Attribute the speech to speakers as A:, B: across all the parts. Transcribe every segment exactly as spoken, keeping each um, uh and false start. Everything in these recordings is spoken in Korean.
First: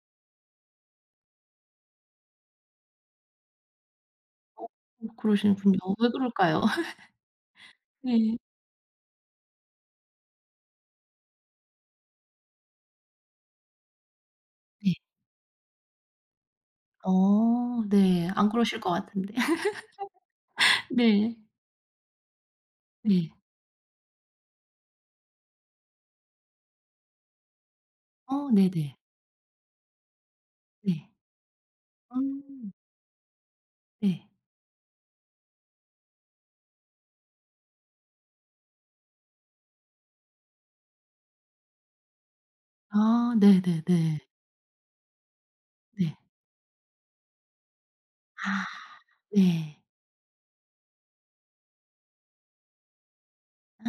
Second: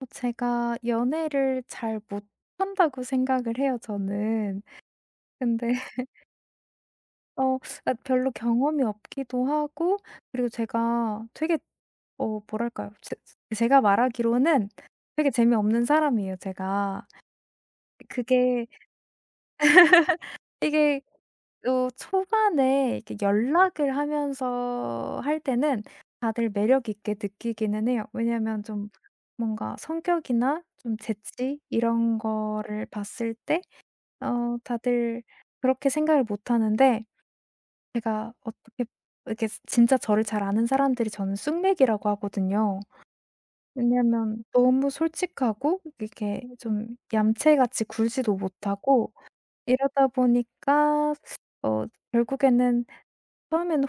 A: 어 제가 연애를 잘 못한다고 생각을 해요 저는.
B: 어
A: 근데
B: 그러시군요. 왜 그럴까요?
A: 어 아 별로
B: 네.
A: 경험이 없기도 하고, 그리고 제가 되게 어 뭐랄까요? 제 제가 말하기로는
B: 네.
A: 되게 재미없는 사람이에요 제가.
B: 어. 네. 안
A: 그게
B: 그러실 것 같은데.
A: 이게
B: 네.
A: 또 초반에 이렇게
B: 네.
A: 연락을 하면서 할 때는 다들 매력 있게 느끼기는 해요.
B: 어
A: 왜냐하면 좀
B: 네네.
A: 뭔가 성격이나 좀
B: 네.
A: 재치 이런
B: 음.
A: 거를 봤을 때
B: 네.
A: 어 다들 그렇게 생각을 못 하는데, 제가 어떻게 이렇게 진짜 저를 잘 아는 사람들이 저는 숙맥이라고 하거든요.
B: 아 네네네.
A: 왜냐면 너무 솔직하고
B: 네.
A: 이렇게 좀 얌체같이 굴지도
B: 아.
A: 못하고.
B: 네.
A: 이러다 보니까 어 결국에는
B: 아.
A: 처음에는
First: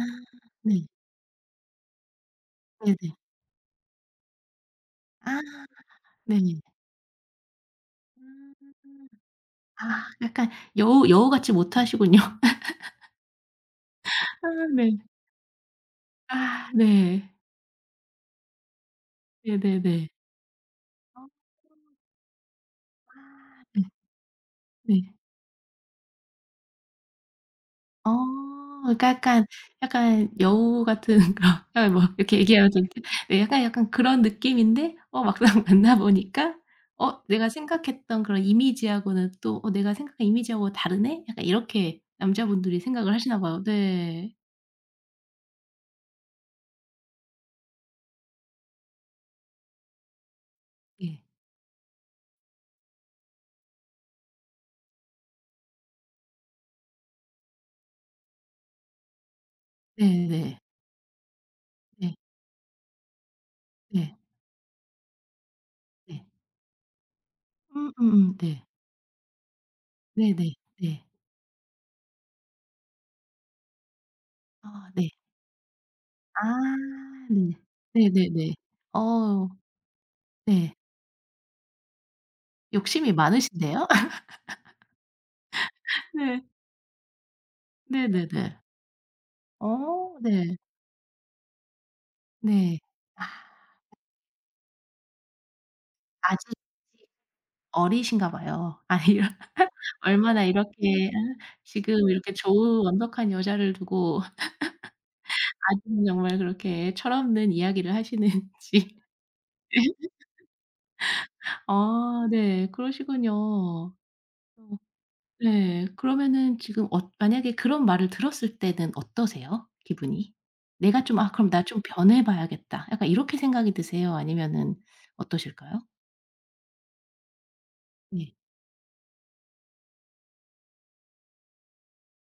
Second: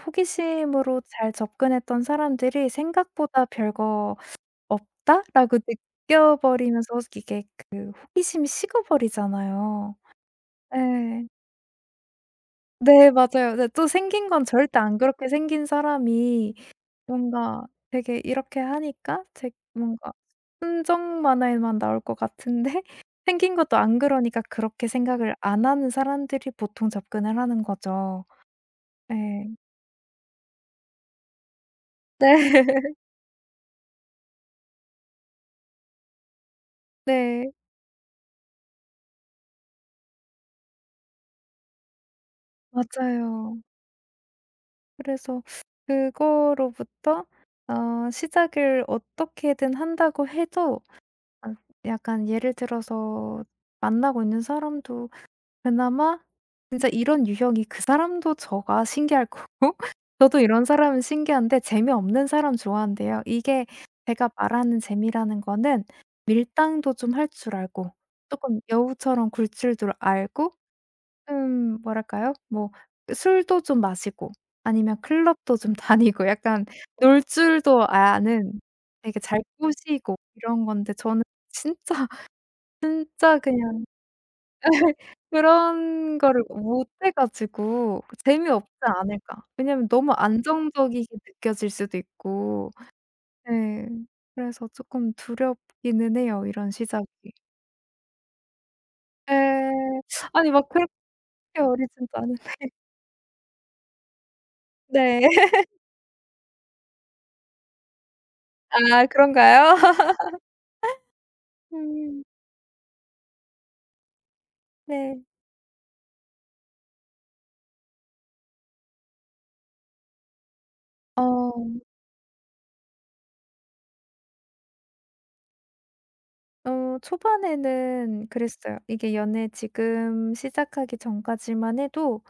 B: 네.
A: 호기심으로 잘 접근했던 사람들이
B: 네네.
A: '생각보다 별거
B: 아.
A: 없다.'라고
B: 네.
A: 느껴 버리면서 이게 그 호기심이 식어
B: 음.
A: 버리잖아요.
B: 아 약간 여우
A: 네.
B: 여우같이 못하시군요.
A: 네 맞아요. 네 또 생긴 건
B: 아
A: 절대
B: 네.
A: 안 그렇게 생긴 사람이
B: 아 네.
A: 뭔가 되게 이렇게 하니까 제
B: 네네네.
A: 뭔가 순정
B: 어.
A: 만화에만 나올 것 같은데 생긴
B: 아.
A: 것도
B: 네.
A: 안 그러니까 그렇게
B: 네.
A: 생각을 안 하는 사람들이 보통 접근을 하는
B: 어.
A: 거죠.
B: 그러니까 약간,
A: 네
B: 약간, 여우 같은 그런 약간 뭐 이렇게
A: 네.
B: 얘기하면 좀 네 약간, 약간 그런 느낌인데 어 막상 만나 보니까 '어 내가
A: 네.
B: 생각했던 그런 이미지하고는 또 어 내가 생각한 이미지하고 다르네?' 약간 이렇게 남자분들이 생각을 하시나
A: 맞아요.
B: 봐요. 네.
A: 그래서 그거로부터 어 시작을 어떻게든 한다고 해도,
B: 예.
A: 아 약간 예를 들어서 만나고 있는 사람도, 그나마 진짜 이런 유형이 그 사람도 저가 신기할 거고
B: 네. 네
A: 저도
B: 네.
A: 이런 사람은 신기한데
B: 네.
A: 재미없는 사람 좋아한대요. 이게
B: 네.
A: 제가 말하는 재미라는 거는
B: 네.
A: 밀당도 좀 할 줄 알고,
B: 음음음.
A: 조금
B: 네.
A: 여우처럼 굴 줄도
B: 네네.
A: 알고,
B: 네. 네.
A: 음 뭐랄까요? 뭐 술도 좀 마시고,
B: 아
A: 아니면
B: 네.
A: 클럽도 좀 다니고
B: 아
A: 약간 놀
B: 네네.
A: 줄도 아는,
B: 네네네.
A: 되게 잘
B: 어
A: 꼬시고 이런
B: 네.
A: 건데. 저는 진짜
B: 욕심이
A: 진짜 그냥
B: 많으신데요?
A: 그런 거를
B: 네.
A: 못 해 가지고 그
B: 네네네.
A: '재미없지 않을까.' 왜냐면 너무
B: 어 네.
A: 안정적이게 느껴질 수도 있고.
B: 네. 아
A: 예. 그래서 쪼끔 두렵기는 해요,
B: 아직
A: 이런 시작이.
B: 어리신가 봐요. 아 이런
A: 예.
B: 얼마나
A: 아니 막 그렇게
B: 이렇게 아 지금
A: 어리진도 않
B: 이렇게
A: 은
B: 좋은 완벽한 여자를 두고
A: 네.
B: 아직은 정말 그렇게 철없는 이야기를 하시는지.
A: 아 그런가요? 음
B: 아 네. 그러시군요. 어
A: 네.
B: 네. 그러면은 지금 어 만약에 그런 말을 들었을 때는 어떠세요? 기분이? 내가 좀 '아 그럼
A: 어.
B: 나 좀 변해 봐야겠다.' 약간 이렇게 생각이 드세요? 아니면은 어떠실까요?
A: 어 초반에는
B: 네.
A: 그랬어요. 이게 연애 지금 시작하기 전까지만 해도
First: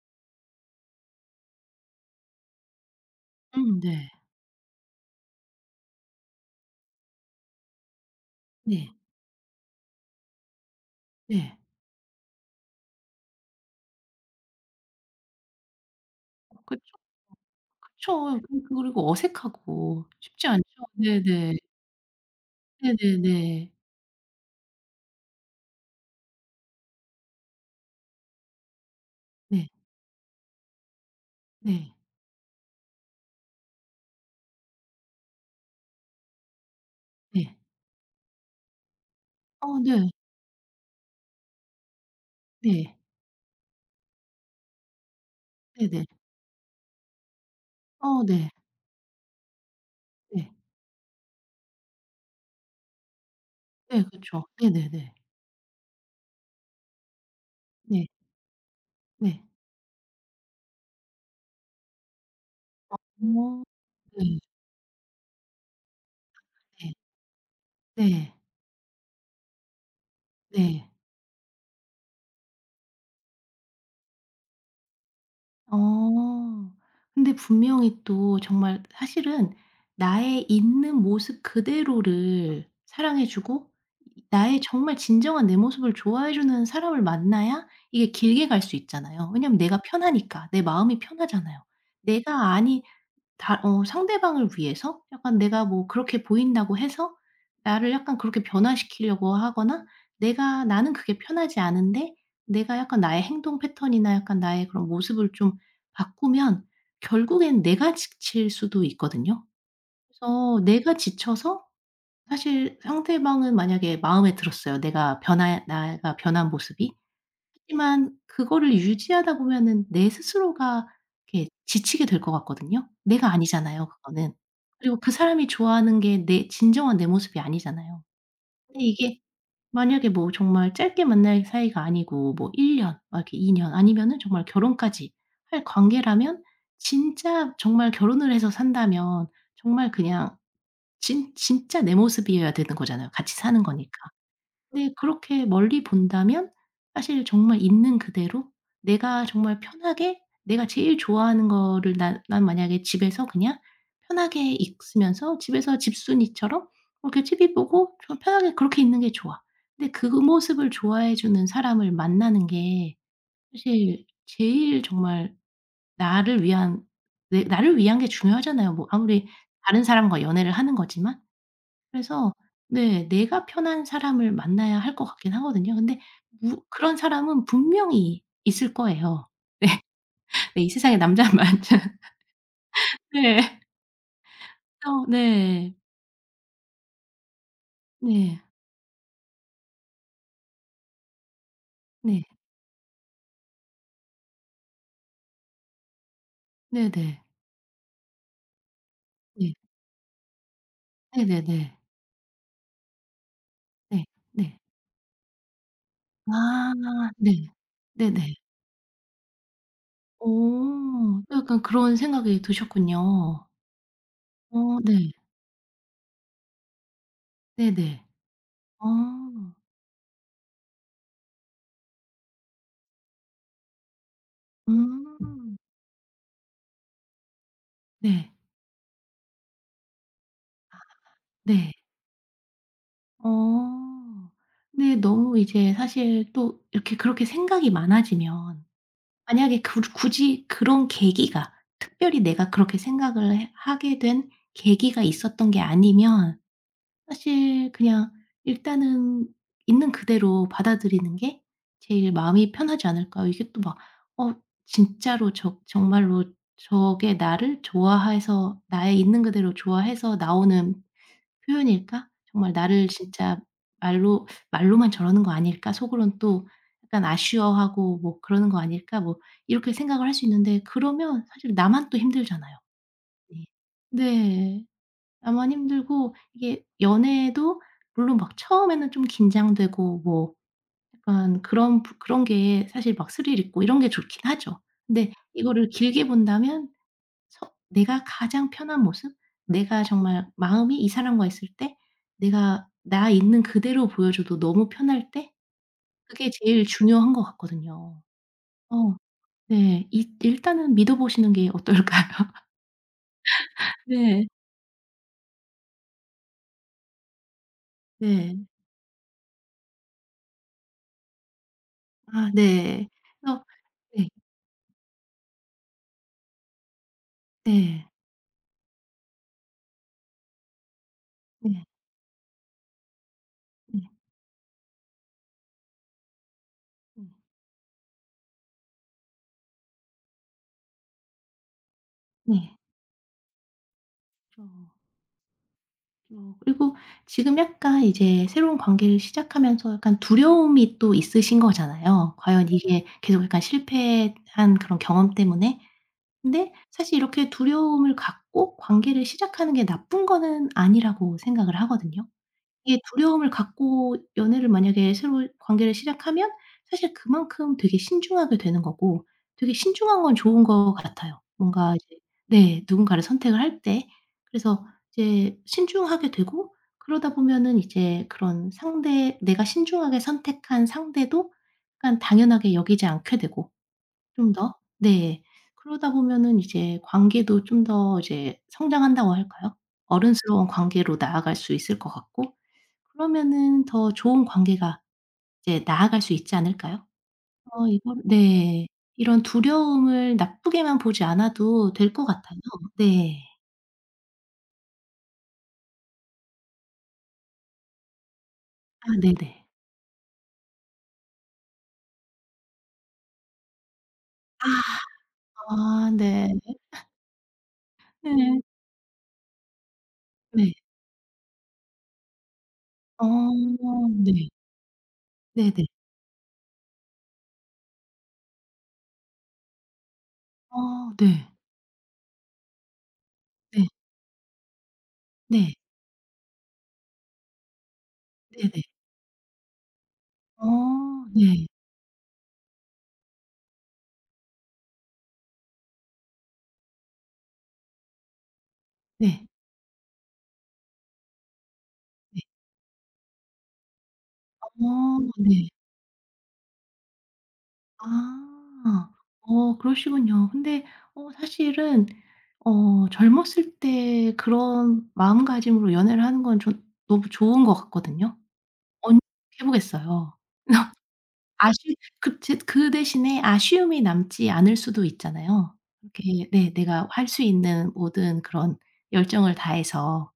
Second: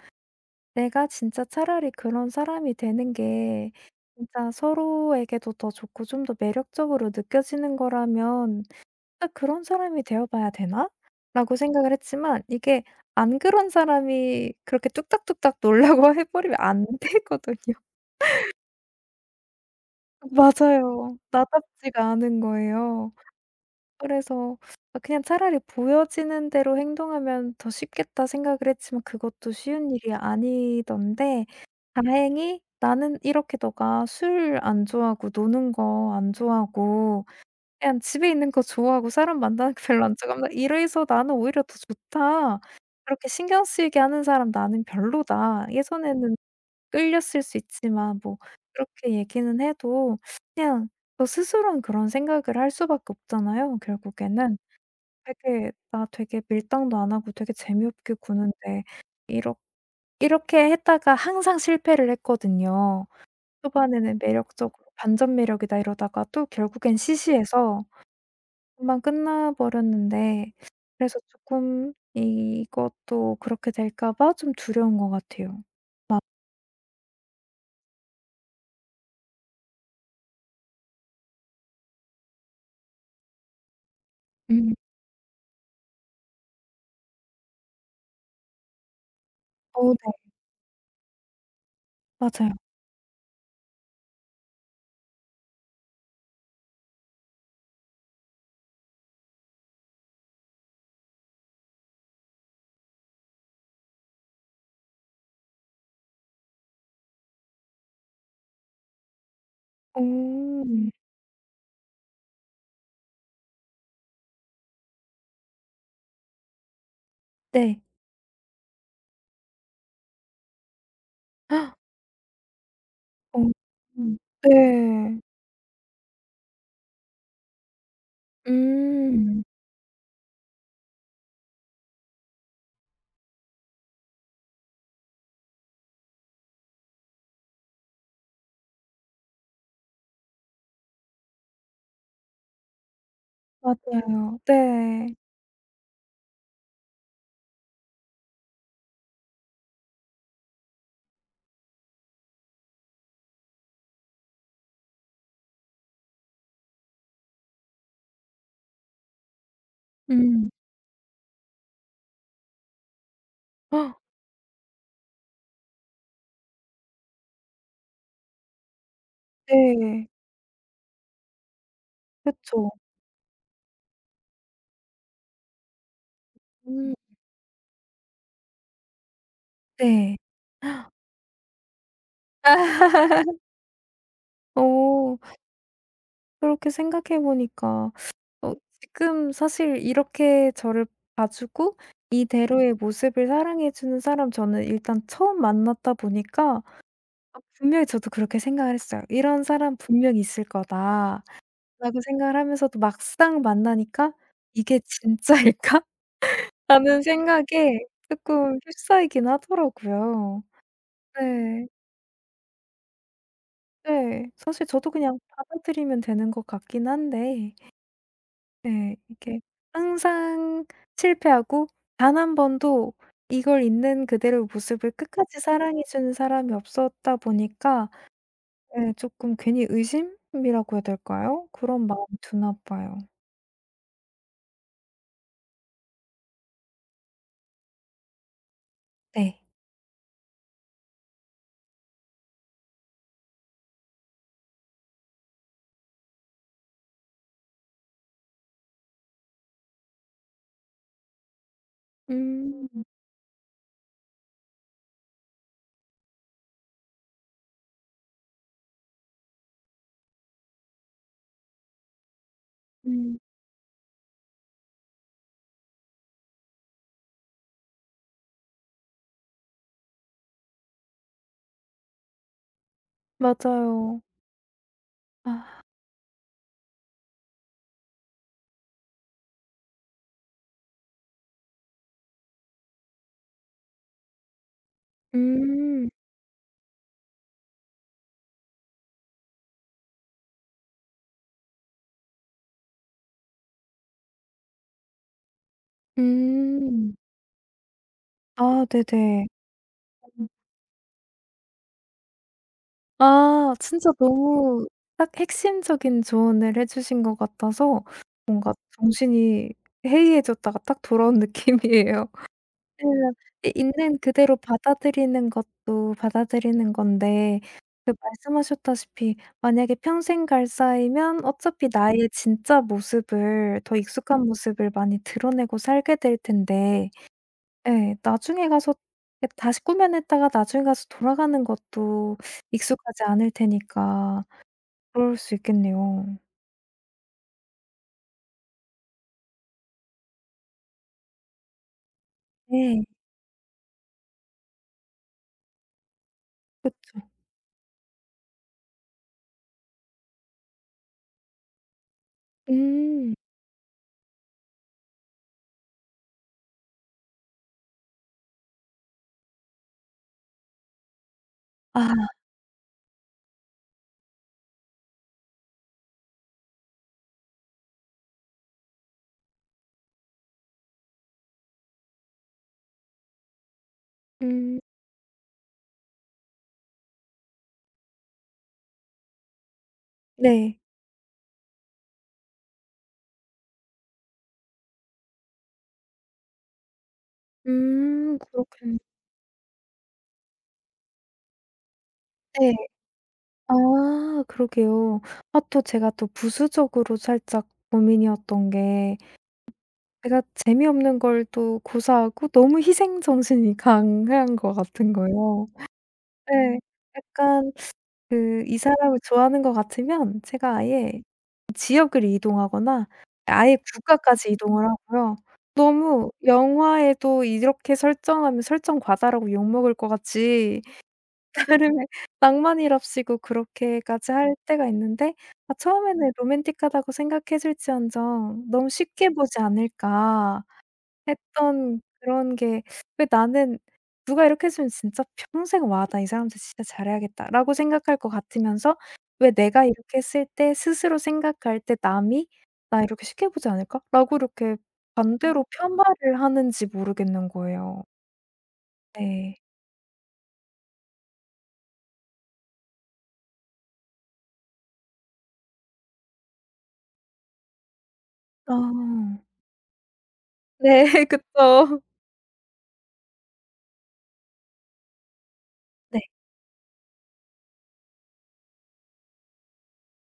A: 내가 진짜 차라리 그런 사람이 되는 게
B: 음 네.
A: 진짜 서로에게도 더 좋고 좀 더 매력적으로 느껴지는 거라면
B: 네.
A: '아 그런 사람이 되어 봐야 되나?' 라고
B: 네.
A: 생각을 했지만, 이게 안 그런 사람이 그렇게 뚝딱뚝딱 놀라고 해 버리면 안
B: 그쵸,
A: 되거든요.
B: 그쵸. 그 그리고 어색하고 쉽지 않죠.
A: 맞아요.
B: 네네.
A: 나답지가 않은 거예요.
B: 네네네.
A: 그래서 아 그냥 차라리 '보여지는 대로 행동하면 더 쉽겠다.' 생각을 했지만 그것도
B: 네.
A: 쉬운 일이 아니던데.
B: 네.
A: 다행히 나는 이렇게 너가 술 안 좋아하고 노는 거 안 좋아하고
B: 네.
A: 그냥 집에 있는 거 좋아하고 사람 만나는
B: 어
A: 거 별로
B: 네.
A: 안 좋아한다. 이래서 나는 오히려 더 좋다.
B: 네.
A: 그렇게 신경 쓰이게 하는 사람 나는 별로다.
B: 네네.
A: 예전에는 끌렸을 수 있지만,
B: 어
A: 뭐
B: 네.
A: 그렇게 얘기는 해도
B: 네.
A: 그냥 저 스스로는 그런 생각을 할 수밖에 없잖아요,
B: 네 그쵸.
A: 결국에는.
B: 네네네.
A: 되게 나 되게 밀당도 안 하고 되게
B: 네.
A: 재미없게 구는데,
B: 네.
A: 이렇 이렇게 했다가 항상 실패를 했거든요.
B: 어
A: 초반에는
B: 네.
A: 매력적으로 반전 매력이다 이러다가 또
B: 네.
A: 결국엔 시시해서
B: 네.
A: 금방 끝나 버렸는데,
B: 네.
A: 그래서 쪼끔 이것도 그렇게 될까 봐 좀 두려운 것 같아요.
B: 어. 근데 분명히 또 정말 사실은 나의 있는 모습 그대로를 사랑해 주고 나의
A: 음.
B: 정말 진정한 내 모습을 좋아해 주는 사람을 만나야 이게 길게 갈 수 있잖아요. 왜냐면 내가
A: 어 네.
B: 편하니까. 내 마음이 편하잖아요. 내가
A: 맞아요.
B: 아니 다 어 상대방을 위해서 약간 내가 뭐 그렇게 보인다고 해서 나를 약간 그렇게 변화시키려고 하거나 내가 나는 그게 편하지 않은데 내가 약간 나의 행동 패턴이나 약간 나의 그런 모습을 좀 바꾸면 결국엔 내가 지칠 수도 있거든요.
A: 어
B: 그래서
A: 음.
B: 내가 지쳐서 사실 상대방은 만약에 마음에 들었어요. 내가 변화 내가 변한 모습이.
A: 네.
B: 하지만 그거를 유지하다 보면은 내 스스로가 이렇게 지치게 될 것 같거든요. 내가
A: 어
B: 아니잖아요
A: 음
B: 그거는. 그리고 그
A: 네.
B: 사람이 좋아하는 게 내 진정한 내 모습이 아니잖아요. 근데 이게
A: 음.
B: 만약에 뭐 정말 짧게 만날 사이가 아니고 뭐 1 년 막 이렇게 2 년 아니면은 정말 결혼까지 할 관계라면 진짜 정말 결혼을 해서 산다면 정말 그냥 진 진짜 내 모습이어야 되는 거잖아요 같이 사는 거니까.
A: 맞아요.
B: 근데
A: 네.
B: 그렇게 멀리 본다면 사실 정말 있는 그대로 내가 정말 편하게 내가 제일 좋아하는 거를 난 난 만약에 집에서 그냥 편하게 있으면서 집에서 집순이처럼 그렇게 티비 보고 좀 편하게 그렇게 있는 게 좋아. 근데 그
A: 음.
B: 모습을 좋아해 주는 사람을 만나는 게 사실 제일 정말 나를 위한 내 나를 위한 게 중요하잖아요. 뭐 아무리 다른
A: 네.
B: 사람과 연애를 하는 거지만. 그래서
A: 그쵸.
B: 네 내가 편한 사람을 만나야 할 것 같긴 하거든요. 근데 무
A: 음.
B: 그런 사람은 분명히 있을 거예요.
A: 네.
B: 네. 이 세상에 남자만 네. 어
A: 어
B: 네.
A: 그렇게 생각해 보니까
B: 네.
A: 어 지금 사실 이렇게 저를 봐주고
B: 네.
A: 이대로의 모습을 사랑해 주는 사람 저는 일단 처음 만났다 보니까,
B: 네네.
A: 아 분명히 저도 그렇게 생각을 했어요. '이런
B: 네.
A: 사람 분명히 있을
B: 네네네.
A: 거다.'라고
B: 네. 네.
A: 생각을 하면서도 막상
B: 네.
A: 만나니까
B: 네. 네.
A: '이게 진짜일까?'라는
B: 아 네.
A: 생각에
B: 네네.
A: 쪼끔 휩싸이긴 하더라고요.
B: 어 약간
A: 네.
B: 그런 생각이 드셨군요.
A: 네. 사실
B: 어
A: 저도
B: 네.
A: 그냥 받아들이면 되는 것 같긴 한데,
B: 네네.
A: 네 이게
B: 어.
A: 항상 실패하고 단 한 번도 이걸 있는 그대로 모습을 끝까지
B: 음.
A: 사랑해 주는 사람이 없었다 보니까
B: 네.
A: 예 쪼끔 괜히 의심이라고 해야 될까요?
B: 네.
A: 그런 마음이 드나 봐요.
B: 어. 근데 너무 이제 사실 또 이렇게 그렇게 생각이 많아지면
A: 네.
B: 만약에 그 굳이 그런 계기가 특별히 내가 그렇게 생각을 해 하게 된 계기가 있었던 게 아니면 사실 그냥 일단은 있는 그대로 받아들이는 게 제일 마음이
A: 음.
B: 편하지 않을까요? 이게 또 막 '어 진짜로 저 정말로 저게 나를 좋아해서 나의 있는 그대로 좋아해서 나오는 표현일까? 정말 나를 음.
A: 음.
B: 진짜 말로 '말로만 저러는 거 아닐까?' 속으론 또 약간 아쉬워하고 뭐 '그러는 거 아닐까?' 뭐 이렇게 생각을 할 수 있는데 그러면 사실 나만 또 힘들잖아요. 네.
A: 맞아요.
B: 네. 나만
A: 아.
B: 힘들고 이게 연애도 물론 막 처음에는 좀 긴장되고 뭐 약간 그런 부 그런 게 사실 막 스릴 있고 이런 게 좋긴 하죠. 근데 이거를
A: 음.
B: 길게 본다면 서 내가 가장 편한 모습? 내가 정말 마음이 이 사람과 있을 때 내가 나 있는 그대로 보여줘도 너무 편할 때 그게 제일
A: 음.
B: 중요한 것 같거든요.
A: 아
B: 어
A: 네네.
B: 네. 이 일단은 믿어 보시는 게 어떨까요?
A: 아 진짜
B: 네.
A: 너무 딱 핵심적인 조언을 해 주신 것 같아서
B: 네.
A: 뭔가 정신이 해이해졌다가 딱 돌아온 느낌이에요.
B: 아 네.
A: 왜냐면
B: 그래서
A: 이 있는
B: 네.
A: 그대로 받아들이는 것도 받아들이는 건데,
B: 네.
A: 그 말씀하셨다시피 만약에 평생 갈 사이면
B: 네.
A: 어차피 나의 진짜 모습을 더
B: 네.
A: 익숙한 모습을 많이 드러내고 살게 될 텐데.
B: 음.
A: 예. 나중에 가서 예 다시 꾸며냈다가 나중에 가서 돌아가는 것도
B: 네.
A: 익숙하지 않을 테니까
B: 그쵸.
A: 그럴 수 있겠네요.
B: 어 그리고 지금 약간 이제 새로운 관계를 시작하면서 약간 두려움이 또 있으신 거잖아요. 과연
A: 네.
B: 이게 계속 약간 실패한 그런 경험 때문에. 근데 사실
A: 그쵸.
B: 이렇게 두려움을 갖고 관계를 시작하는 게 나쁜 거는 아니라고 생각을 하거든요. 이
A: 음.
B: 두려움을 갖고 연애를 만약에 새로 관계를 시작하면 사실 그만큼 되게 신중하게 되는 거고 되게 신중한 건 좋은 것 같아요. 뭔가
A: 아.
B: 이제 네 누군가를 선택을 할 때. 그래서 이제 신중하게 되고 그러다 보면은 이제 그런 상대 내가 신중하게 선택한 상대도 약간 당연하게 여기지 않게 되고 좀 더
A: 음.
B: 네. 그러다 보면은 이제 관계도 좀 더 이제 성장한다고 할까요? 어른스러운
A: 네.
B: 관계로 나아갈 수 있을 것 같고 그러면은 더 좋은 관계가 이제 나아갈 수 있지 않을까요? 어 이거
A: 음.
B: 네.
A: 그렇겠네.
B: 이런 두려움을 나쁘게만 보지 않아도 될 것 같아요.
A: 네.
B: 네.
A: 아 그러게요. 아 또 제가 또 부수적으로 살짝 고민이었던
B: 아
A: 게
B: 네네.
A: 제가 재미없는 걸 또 고사하고 너무 희생정신이 강한 것 같은 거예요.
B: 아 네.
A: 예. 약간
B: 네.
A: 그 이 사람을 좋아하는 것 같으면
B: 네.
A: 제가 아예 지역을 이동하거나
B: 어
A: 아예
B: 네.
A: 국가까지 이동을 하고요.
B: 네네.
A: 너무 영화에도 이렇게 설정하면 설정 과다라고 욕먹을 것 같이
B: 어 네.
A: 사람의 낭만이랍시고
B: 네.
A: 그렇게까지 할 때가 있는데, 아
B: 네.
A: 처음에는 로맨틱하다고 생각했을지언정
B: 네네.
A: '너무 쉽게 보지 않을까.'
B: 어 네.
A: 했던 그런 게, 왜 나는 누가 이렇게 해 주면 진짜 평생 '와 나 이 사람한테 진짜 잘해야겠다.'라고 생각할 것 같으면서
B: 네.
A: 왜 내가 이렇게 했을 때 스스로 생각할 때
B: 네.
A: 남이 '나 이렇게 쉽게 보지 않을까?'라고 이렇게 음.
B: 어
A: 반대로
B: 네.
A: 폄하를 하는지 모르겠는 거예요.
B: 아.
A: 네.
B: 어 그러시군요. 근데 어 사실은 어 젊었을 때 그런 마음가짐으로 연애를 하는 건 전 너무 좋은 것 같거든요.
A: 아.
B: 언 해 보겠어요.
A: 네.
B: 아쉬
A: 그쵸.
B: 그 제 그 대신에 아쉬움이 남지 않을 수도 있잖아요.
A: 네.
B: 이렇게 네 내가 할 수 있는 모든 그런 열정을 다해서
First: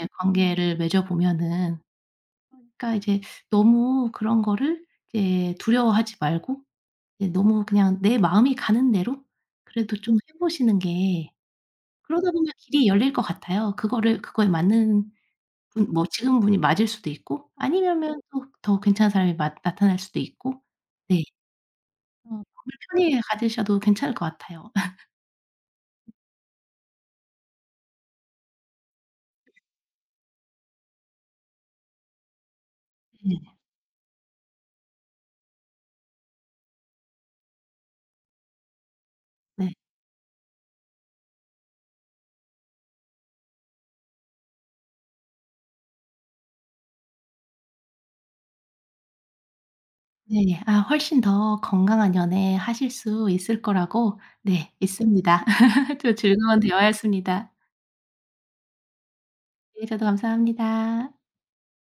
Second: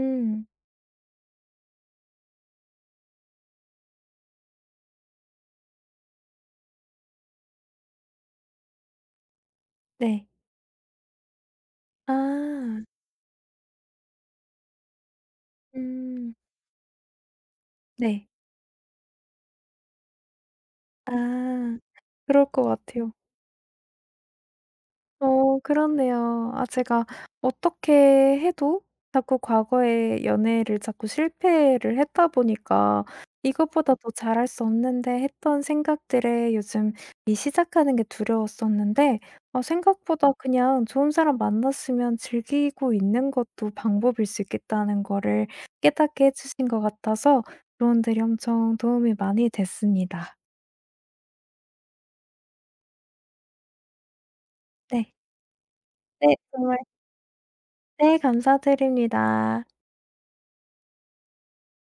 B: 예 관계를 맺어 보면은 그러니까 이제 너무 그런 거를 이제 두려워하지 말고 예 너무 그냥 내 마음이 가는 대로 그래도 좀
A: 네.
B: 해 보시는 게 그러다 보면
A: 아.
B: 길이 열릴 것 같아요. 그거를 그거에 맞는 분 뭐
A: 음.
B: 지금 분이 맞을 수도 있고 아니면
A: 네.
B: 또더 괜찮은 사람이 마 나타날 수도 있고 네.
A: 아.
B: 어
A: 그럴
B: 마음을
A: 것 같아요.
B: 편히 가지셔도 괜찮을 것 같아요.
A: 어 그렇네요. 아 제가 어떻게 해도 자꾸 과거의 연애를 자꾸 실패를 했다 보니까
B: 네.
A: '이것보다 더 잘할 수 없는데.' 했던 생각들에 요즘 이 시작하는 게 두려웠었는데, 어
B: 네.
A: 생각보다 그냥 좋은 사람 만났으면 즐기고 있는 것도 방법일 수 있겠다는 거를 깨닫게 해 주신 것 같아서 조언들이 엄청 도움이 많이 됐습니다.
B: 네, 아 훨씬 더 건강한 연애 하실 수 있을 거라고 네 있습
A: 네.
B: 니다 또
A: 네
B: 즐거운
A: 정말
B: 대화였습니다.
A: 네 감사드립니다.
B: 네 저도 감사합니다.